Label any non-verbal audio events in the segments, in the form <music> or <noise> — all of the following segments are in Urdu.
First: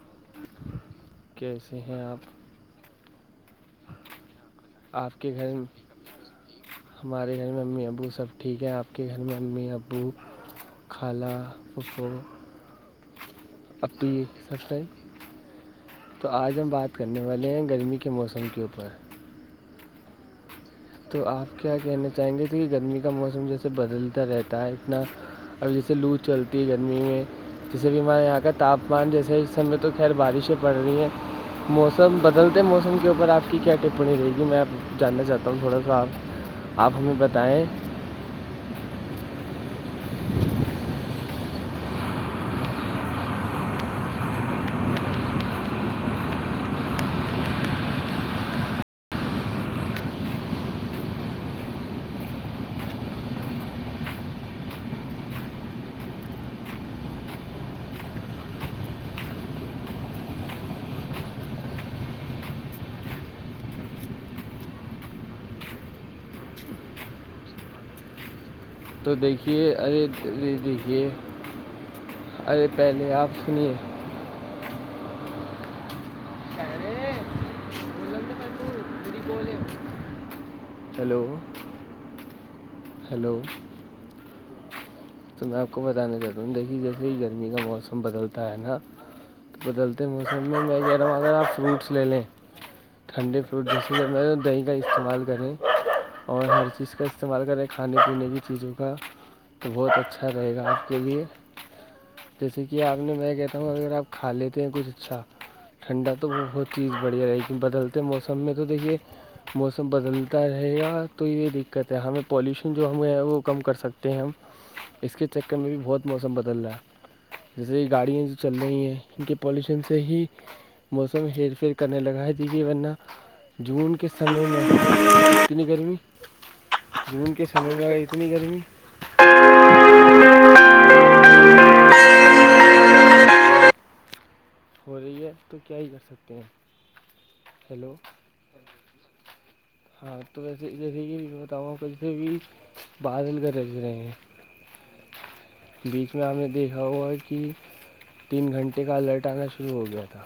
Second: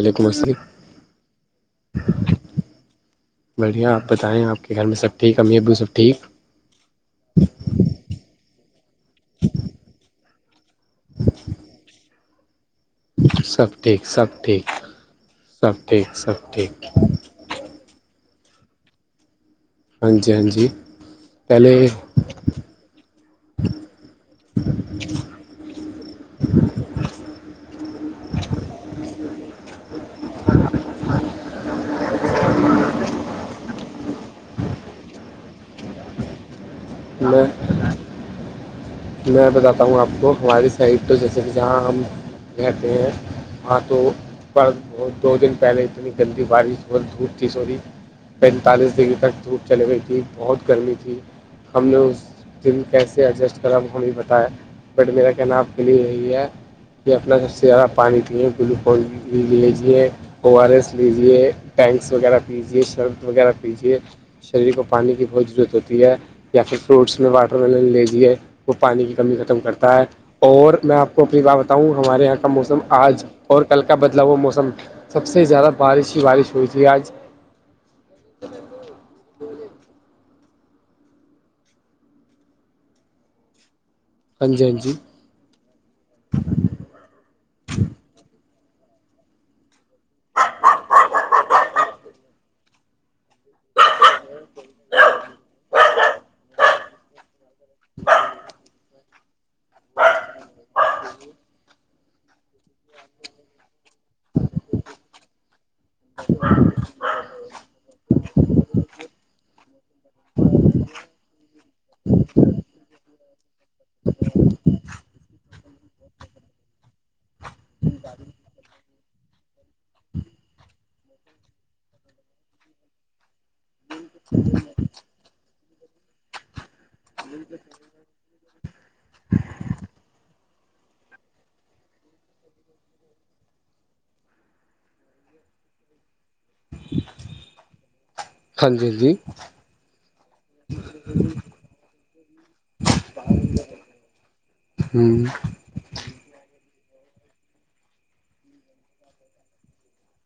وعلیکمشریف کیسے ہیں آپ بڑھیا آپ بتائیں آپ کو آپ کے گھر میں <unintelligible> ہمارے گھر میں امی ابو سب ٹھیک ہیں آپ کے گھر میں امی ابو کال پکو سب ٹھیک سب ٹھیک سب ٹھیک تو سب آج ہم ٹھیک بات کرنے والے ہیں گرمی کے موسم کے اوپر ہاں جی ہاں جی <unintelligible> تو آپ پہلے کیا کہنا چاہیں گے ج گرمی کا موسم جیسے بدلتا رہتا ہے اتنا ابھی جیسے لوز چلتی ہے گرمی میں جیسے بھی ہمارے یہاں کا تاپمان جیسے اس سم میں تو خیر بارشیں پڑ رہی ہیں موسم بدلتے موسم کے اوپر آپ کی کیا ٹپنیی رہے گی میں آپ جاننا چاہتا ہوں تم تھوڑا سا آ آپ ہمیں میں بتائیں میں بتاتا ہوں آپ کو ہماری سائڈ تو جیسے کہ جہاں ہم کہتے ہیں ہاں تو پر دو دن پہلے اتنی گندی بارش بہت دھوپ تھی سو رہی پینتالیس ڈگری تک دھوپ چلی گئی تھی بہت گرمی تھی ہم نے اس دن کیسے ایڈجسٹ طر ہم بھی بتایا بٹ میرا کہنا آپ کلی رہی ہے کہ اپنا سب سے زیادہ پانی پیے گلوکوز لیےجیے او آر ایس لیجے ٹینکس وغیرہ پیجے شرپ وغیرہ پیجیے شریر کو پانی کی بہت ضرورت ہوتی ہے یا پھر فروٹس میں واٹر ملن لیجیے وہ پانی تو کی کمی ختم دیکھیے کرتا ہے ارے ارے اور میں دیکھیے آپ کو اپنی بات بتاؤں ہمارے یہاں کا ارے موسم پہلے آج آپ اور سنیے کل کا بدلا ہوا موسم سب سے زیادہ بارش ہی بارش ہوئی تھی آج ہیلو ہیلو ہاں جی ہاں جی تو میں آپ کو بتانا چاہتا ہوں دیکھیے جیسے ہی گرمی کا موسم بدلتا ہے نا بدلتے موسم میں کہہ رہا ہوں اگر آپ فروٹس لے لیں ٹھنڈے فروٹ جیسے کہ میں دہی کا استعمال کریں اور ہر چیز کا استعمال کریں کھانے پینے کی چیزوں کا تو بہت اچھا اچھا رہے گا آپ کے لیے جیسے کہ آپ نے میں کہتا ہوں اگر آپ کھا لیتے ہیں کچھ اچھا ٹھنڈا تو بہت چیز بڑھیا رہے کین بدلتے موسم میں تو دیکھیے موسم بدلتا رہے گیا تو یہ دقت ہے ہمیں پالوشن جو ہم وہ کم کر سکتے ہیں ہم اس کے چکر میں بھی بہت موسم بدل رہا ہے جیسے گاڑیاں چل رہی ہیں کیکہ پالوشن سے ہی موسم ہیر فیر کرنے لگاائے دیی ورہ جون کے سالوں میں کتنی گرمی جون کے سمے میں اتنی گرمی ہو رہی ہے تو کیا ہی کر سکتے ہیں ہیلو ہاں جی ہاں جی ہاں تو ویسے جیسے کہ بتاؤاوں ک سے بھی بادل کر ر رہے ہیں ہوں بیچ میں آپ نے دیکھا ہوا ہے کہ تین گھنٹے کا الرٹ آنا شروع ہو گیا تھا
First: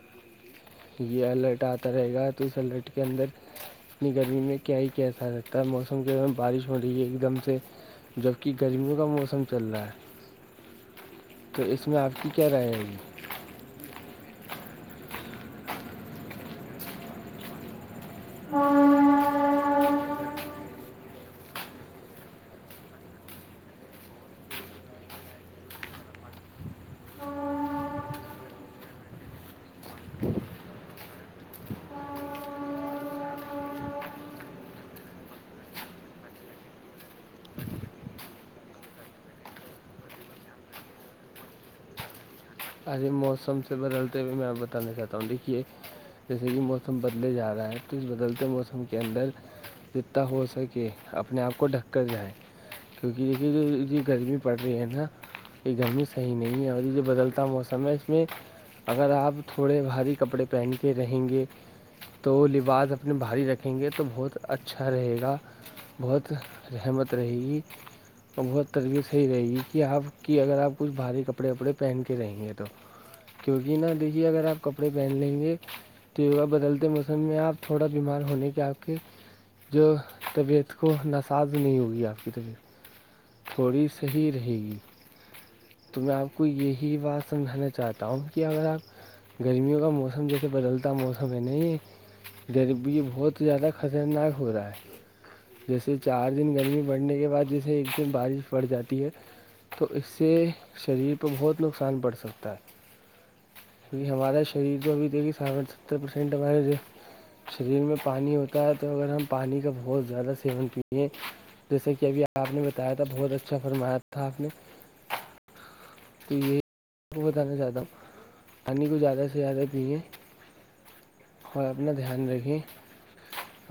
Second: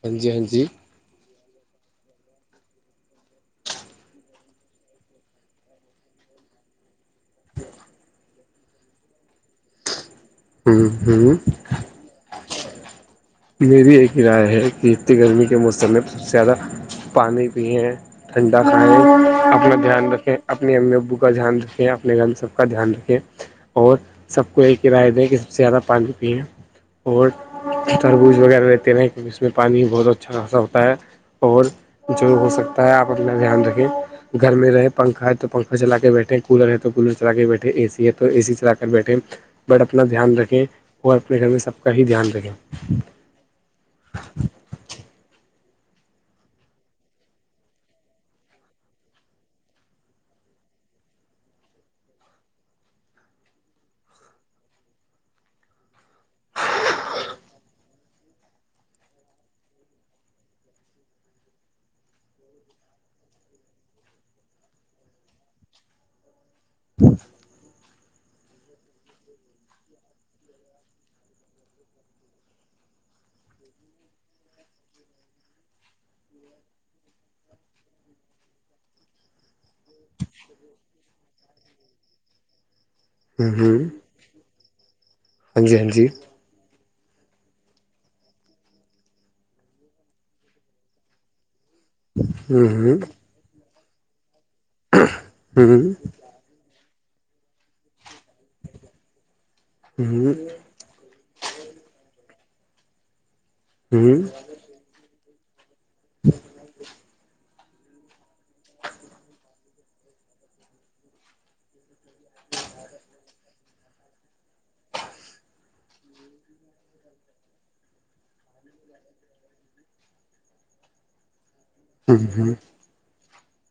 ہاں جی ہاں جی یہ الرٹ آتا رہے گا تو اس الرٹ کے اندر اتنی گرمی میں کیا ہی کیاسا رہگتا ہے موسم کے د بارش ہو رہی ہے ایک دم سے جبکہ گرمیوں کا موسم چل رہا ہے ہوں ہوں تو اس میں آپ کی کیا رائے ہےی میری ایک رائے ہے کہ اتنی گرمی کے موسم میں سب سے زیادہ پانی پئیں ٹھنڈا کھیں اپنا دھیان رکھے اپنے امی ابو کا دھیان رکھیں اپنے گ سب کا دھیان رکھیں اور سب کو یہ کرایہ دیں کہ سب سے زیادہ پانی پیئیں اور تربوز وغیرہ لیتے ہیں اس میں پانی بہت اچھا خاصا ہوتا ہے اور جور ہو سکتا ہے آپ اپنا دھیان رکھیں گھر میں رہے پنکھا ہے تو پنکھا چلا کے بیٹھے کولر ہے تو کولر چلا کے بیٹھے اے سی ہے تو اے سی چلا کے بیٹھے بٹ اپنا دھیان رکھیں اور اپنے گھر میں سب کا ہی دھیان رکھیں ارے موسم سے بدلتے ہوئے میں بتانا چاہتا ہوں دیکھیے جیسے کہ موسم بدلے جا رہا ہے تو اس بدلتے موسم کے اندر اتنا ہو سکے اپنے آپ کو ڈھک کر جائے کیونکہ دیکھیے گرمی پڑ رہی ہے نا یہ گرمی صحیح نہیں ہے اور یہ بدلتا موسم سیں اس میں اگر آپ تھوڑے بھاری کپڑے پہنتے رہیں گے تو لباس اپنے بھاری رکھیں گے تو بہت اچھا رہے گا بہت رحمت رہے گی اور بہت ترویت صحی رہے گی کہ آپ کی اگر آپ کچھ بھاری کپڑے وپڑے پہن کے رہیں ہیں تو تو کیونکہ نا دیکھیے اگر آپ کپڑے پہن لیں گے تیوا بدلتے موسم میں آپ تھوڑا بیمار ہونے کے آپ کے جو طبیعت کو نساز نہیں ہوگی آپ کی طبیعت ہ ہ تھوڑی صحیح رہے گی ہاں جی ہاں تو جی میں آپ کو یہی بات سمجھانا چاہتا ہوں کہ اگر آپ گرمیوں کا موسم جیسے بدلتا موسم ہے نہیں ہ ڈھر بھی یہ بہت زیادہ خطرناک ہو رہا ہے ہ جیسے چارج دن گرمی بڑھنے کے بعد جیسے ایک دن بارش پڑ جاتی ہے تو اس سے شریر پ بہت نقصان پڑ سکتا ہے ہ کیہ ہ ہمارا شریر تو بھی کہ سون ستر پرسینٹ مارےج شریر میں پانی ہوتا ہے تو اگر ہم پانی کا بہت زیادہ سیون پیئیں جیسے کہ ابھی آپ نے بتایا تھا بہت اچھا فرمایا تھا آپ نے تو یہی آپ کو بتانا چاہتا ہوں پانی کو زیادہ سے زیادہ پیے اور اپنا دھیان ہ رکھیں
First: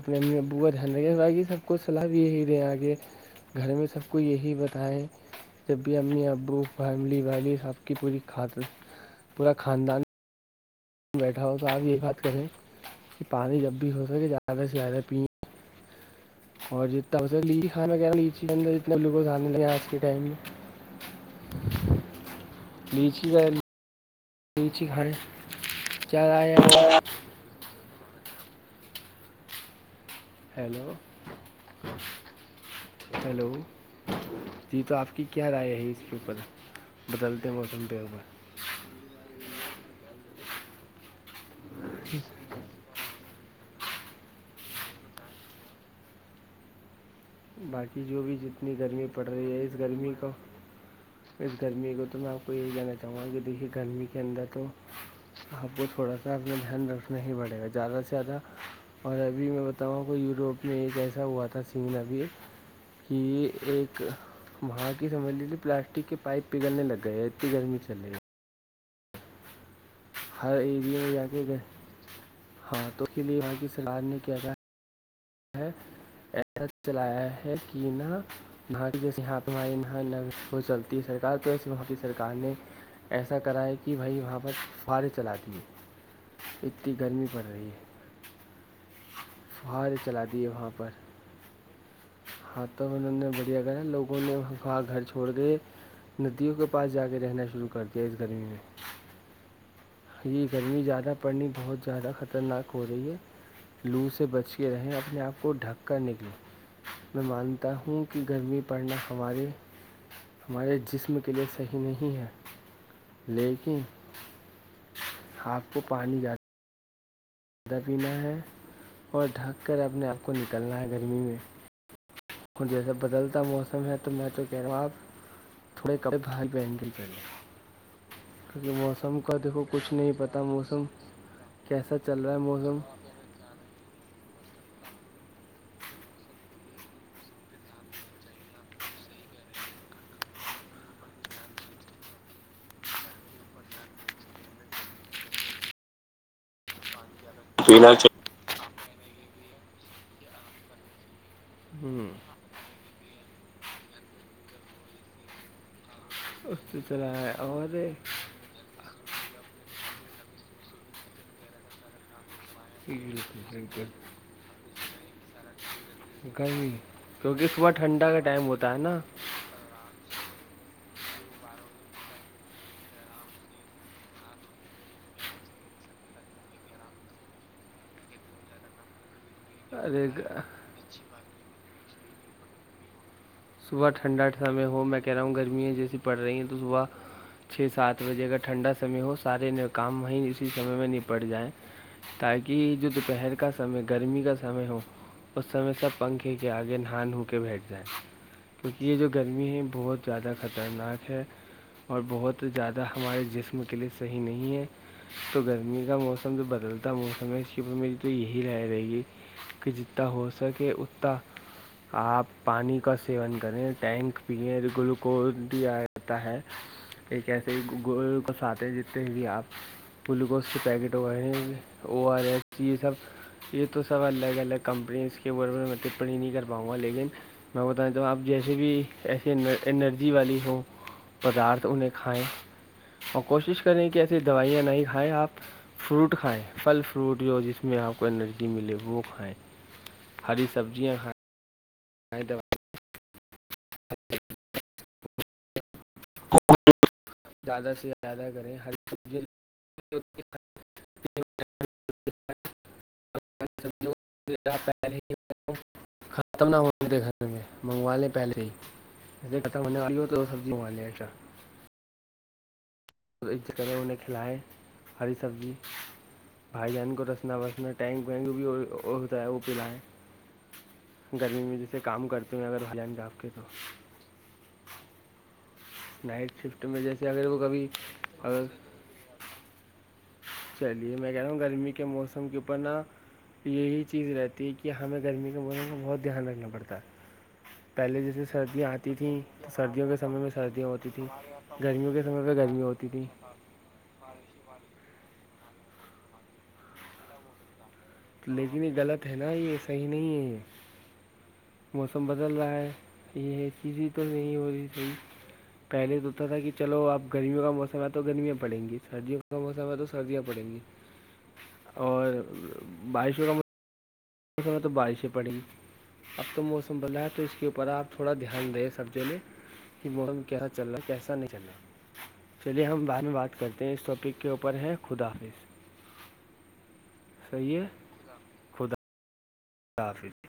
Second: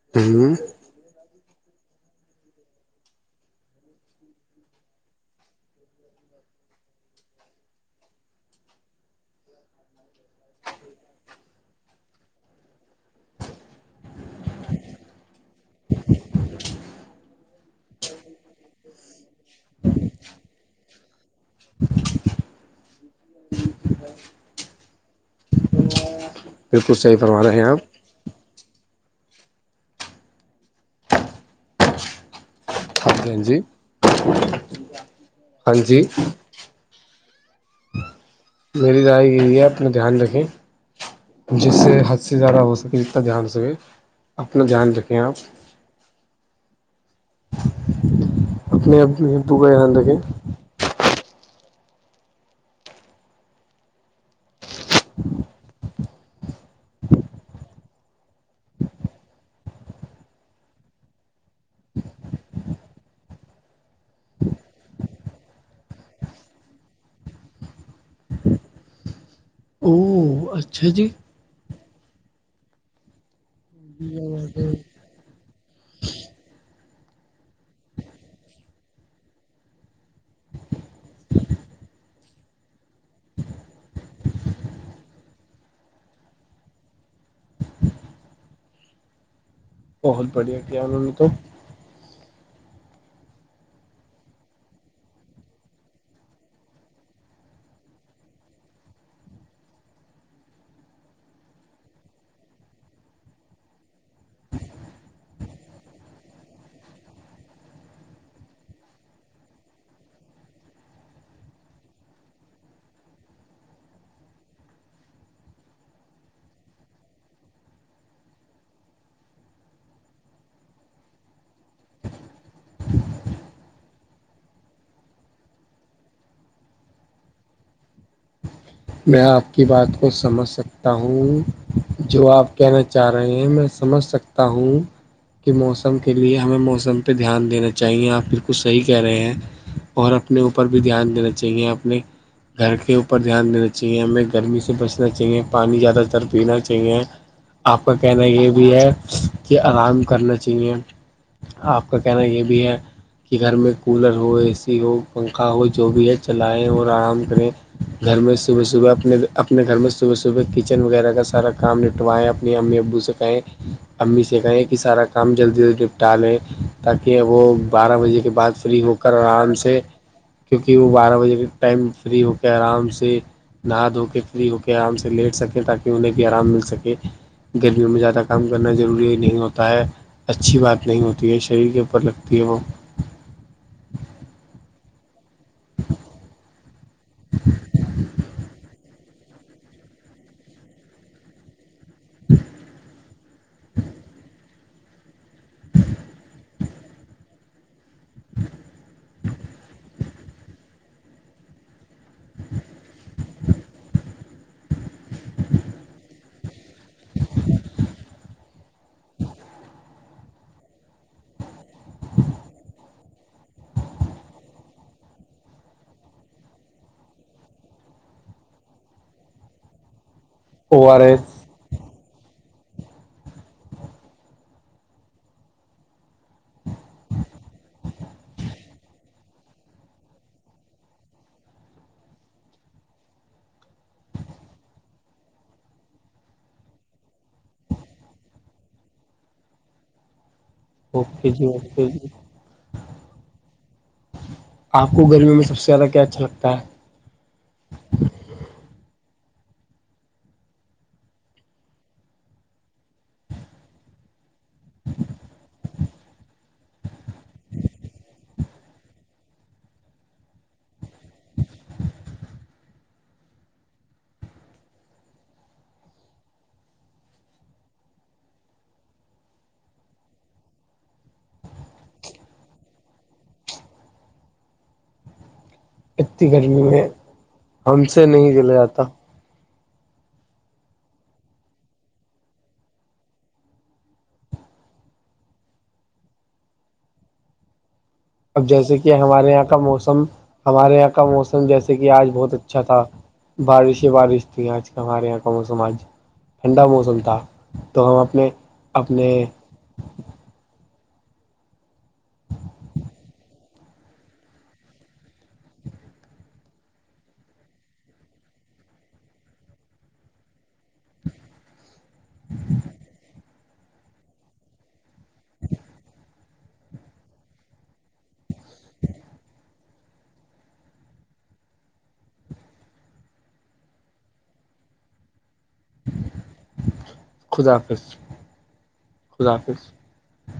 اپنے امی ابو کا د دھن بھائیی سب کو صلاح بھی یہی دیں آگے گھر میں سب کو یہی بتائیں جب بھی اپنے ابو فیملی ویلی سب کی پورا خاندان بیٹھا ہو تو آپ یہ بات کریں کہ پانی جب بھی ہو سکے زیادہ سے زیادہ پینے ہ اور جتنا لیی خانا وغچی ب ڈبو اوز آنے لگے آج کے ٹائم میں بیچیز ہاں تچ گھر ج گائے ہمارے ہیں آپ ہیلو ہاں ہیلو جی جی تو آپ کی کیا رائے ہاں جی ہاں ہے جی اس کے اوپر بدلتے موسم پ ا میں میری رذی گ ہے اپنا دھیان رکھیں جس سے حد سے زیادہ ہو سکے دھیان سے اپنا دھیان رکھیں آپ باقی جو بھی جتنی اپنے گرمی پڑ اپنے رہی ابو ہے کا اس دھیان گرمی رکھیں کو پ گرمی کو تو میں آپ کو یہی کہنا چاہوں گا کہ دیکھیے گرمی کے اندر تو آپ کو تھوڑا سا اپنا دھیان رکھنا ہی پڑے گا زیادہ سے زیادہ اور ابھی میں بتاؤں کوئی یوروپ میں ایک ایسا ہوا تھا سین ابھی ایک کہ ایک وہاں کی سمجھ لیجیے پلاسٹک کے پائپ پگلنے لگ گئے اتنی گرمی چل رہی ہے او ہر اچھا ایریا جی میں جا کے ا گھر ہاں تو اس کے لیے وہاں کسی ج ایسا چلایا ہے کہ نہ وہاں کی جیسے ہاں پ ہماری یہاں ن ہو چلتی ہے سرک تو ایسے وہاںتی سرار نے ایسا کرا ہے کہ بھائی وہاں بت فار چلاتی ہے اتنی گرمی پڑ رہی ہے باری بہت بڑھیا کیا انوں تو ہاں تو انہوں نے بڑھیا کرا لوگوں نے گھر چھوڑ دئے ندیوں کے پاس جا کے رہنا شروع کر دیا اس گرمی میں جی گرمی زیادہ پڑنی بہت زیادہ خطرناک ہو رہی ہے لو سے بچ کے رہیں اپنے آپ کو ڈھک کر نکلیں میں مانتا ہوں کہ گرمی پڑنا ہمارے ہمارے جسم کے لیے صحیح نہیں ہے لیکن ہاتھ کو پانی جاتا کھا پینا ہے اور ڈھک کر اپنے آپ کو نکلنا ہے گرمی میں جیسا بدلتا موسم ہے تو میں تو کہہ رہا ہوں آپ تھوڑے کپڑے کیونکہ میں موسم کا آپ کی دیکھو بات کچھ کو نہیں پتہ سمجھ موسم سکتا ہوں کیسا چل جو رہا ہے آپ موسم کہنا چاہ رہے رہے ہیں میں سمجھ سکتا ہوں کہ موسم کے لیے ہمیں موسم پہ دھیان دینا چاہیے آپ پھر کچھ صحیح کہہ رہے ہیں اور اپنے اوپر بھی دھیان دینا چاہیے اپنے گھر کے اوپر دھیان دینا چاہیے چاہیے ہمیں گرمی سے بچنا چاہیے پانی زیادہ تر پینا چاہیے آپ کا پینا چاہیے کہنا یہ بھی ہے کہ آرام کرنا چاہیے آپ کا ہوں کہنا یہ بھی ہے کہ گھر میں کولر ہو اے سی ہو پنکھا ہو جو بھی ہے اس چلائیں سے اور چلا آرام ہے کریں اور گھر میں صبح صبح اپنے اپنے گھر میں صبح صبح کچن وغیرہ کا سارا کام نٹوائیں اپ امی ابو بالکل سکائیں بالکل امی سے کہیں کہ سارا کام جلدی جلدی نپٹا لیں گرمی تاکہ وہ کیونکہ صبح بارہ ٹھنڈا بجے کا کے ٹائم بعد ہوتا ہے فری ہو نا کر آرام سے کیونکہ وہ بارہ بجے ٹائم فری ہو کے آرام سے نہا دھو کے فری ہو کے آرام سے لیٹ سکیں تاکہ انہیں بھی آرام مل سکے گلیوں میں زیادہ کام کرنا ضروری ہے نہیں ہوتا ہوتا ہے ارے گ- اچھی بات نہیں ہوتی ہے شریر کے اوپر لگتی ہے وہ صبح ٹھنڈا سمے ہو میک رہا ہوں گرمیاں جیسی پڑ رہی ہیں تو صبح چھ سات بجے اگر ٹھنڈا سے ہو سارے کام وہیں اسی سمے میں نہیں پڑ جائیں تاکہ جو دوپہر کا سمے گرمی کا سمے ہو اس سمے سب پنکھے کے آگے نہا ہوو کے بیٹھ جائے ہ کیونکہ یہ جو گرمی ہے بہت زیادہ خطرناک ہے اور بہت زیادہ ہمارے جسم کے لیے صحیح نہیں ہے تو گرمی کا موسم جو بدلتا موسم ہے اس کے اوپر میری تو یہی رائے رہے گی کہ جتنا ہو سکے اتنا آپ پانی کا سیون کریں ٹینک پیئیں گلوکوز بھی آ جاتا ہے ایک ایسے گ کوساتتے ہیں جتنے بھی آپ گلوکوز کے او پیکٹ آر ایس ویں وہ آ رہیا ای چی یہ سب یہ تو سب الگ الگ کمپنیز کے ب میں ٹپنیی نہیں کر پاؤں گا لیکن ب تو آپ جیسے بھی ایے انرجی والی ہو پدارتھ انہیں کھائیں اور کوشش کریں کہ ایسی دوائیاں نہیں کھائیں آپ فروٹ کھائیں پھل فروٹ جویا جس میں آپ کو انرجی ملے وہ کھائیں ہری سبزیا کان ک آپ کو گرمی میں سب سے زیادہ کیا اچھا لگتا ہے دادا سے اادہ کریں سبزیوں <inaudible> ختم نہ ہو گھر منگوا لے پہلے ہیے ختم ہونےئی سبزی منگا لے ایچھا خ عزت کریں انہیں کھلائے ہری سبزی بھائی جان کو رسنا وسنا ٹینک وینک بھی ہوتا ہے وہ پلائیں گرمی میں جسے کام کرتے ہیں اگر ہلان ڈاپ کے تو اتنی نائٹ گرمی شفٹ میں جیسے اگر وہ کبھی ہم سے نہیں اگر چلا جاتا چلیے میں کہہ رہا ہوں گرمی کے موسم کے اوپر نا یہی چیز رہتی ہے کہ ہمیں گرمی کے موسم پ بہت دھیان رکھنا پڑتا ہے پہل جس جسے اب سردیاں جیسے کہ آتی تھیں ہمارے یہاں تو کا سردیوں کے موسم سمے میں سردیاں ہمارے یہاں ہوتی کا تھیں موسم گرمیوں کے سمے پ گرمی ہوتی تھیں بارشیں بارش تھی آج کا ہمارے یہاں کا موسم آج ٹھنڈا موسم تھا تو ہم اپنے اپنے کہ نہیں موسم بدل رہا ہے یہ چیزیں تو نہیں ہو رہی تھی پہلے تو ہوتا تھا کہ چلو آپ گرمیوں کا موسم ہے تو گرمیاں پڑیں گی سردیوں کا موسم ہے تو سردیاں پڑیں گی <unintelligible> اور بارشوں کا تو بارشیں پڑیں اب تو موسم بدلا ہے تو اس کے اوپر آپ تھوڑا دھیان دیں سبزی لے کہ موسم کیسا چل رہا ہے کیسا نہیں چل رہا چلیئے ہم بعد میں بات کرتے ہیں اس ٹاپک کے اوپر ہے خدافظ خدا ہے حافظ خدا حافظ افظ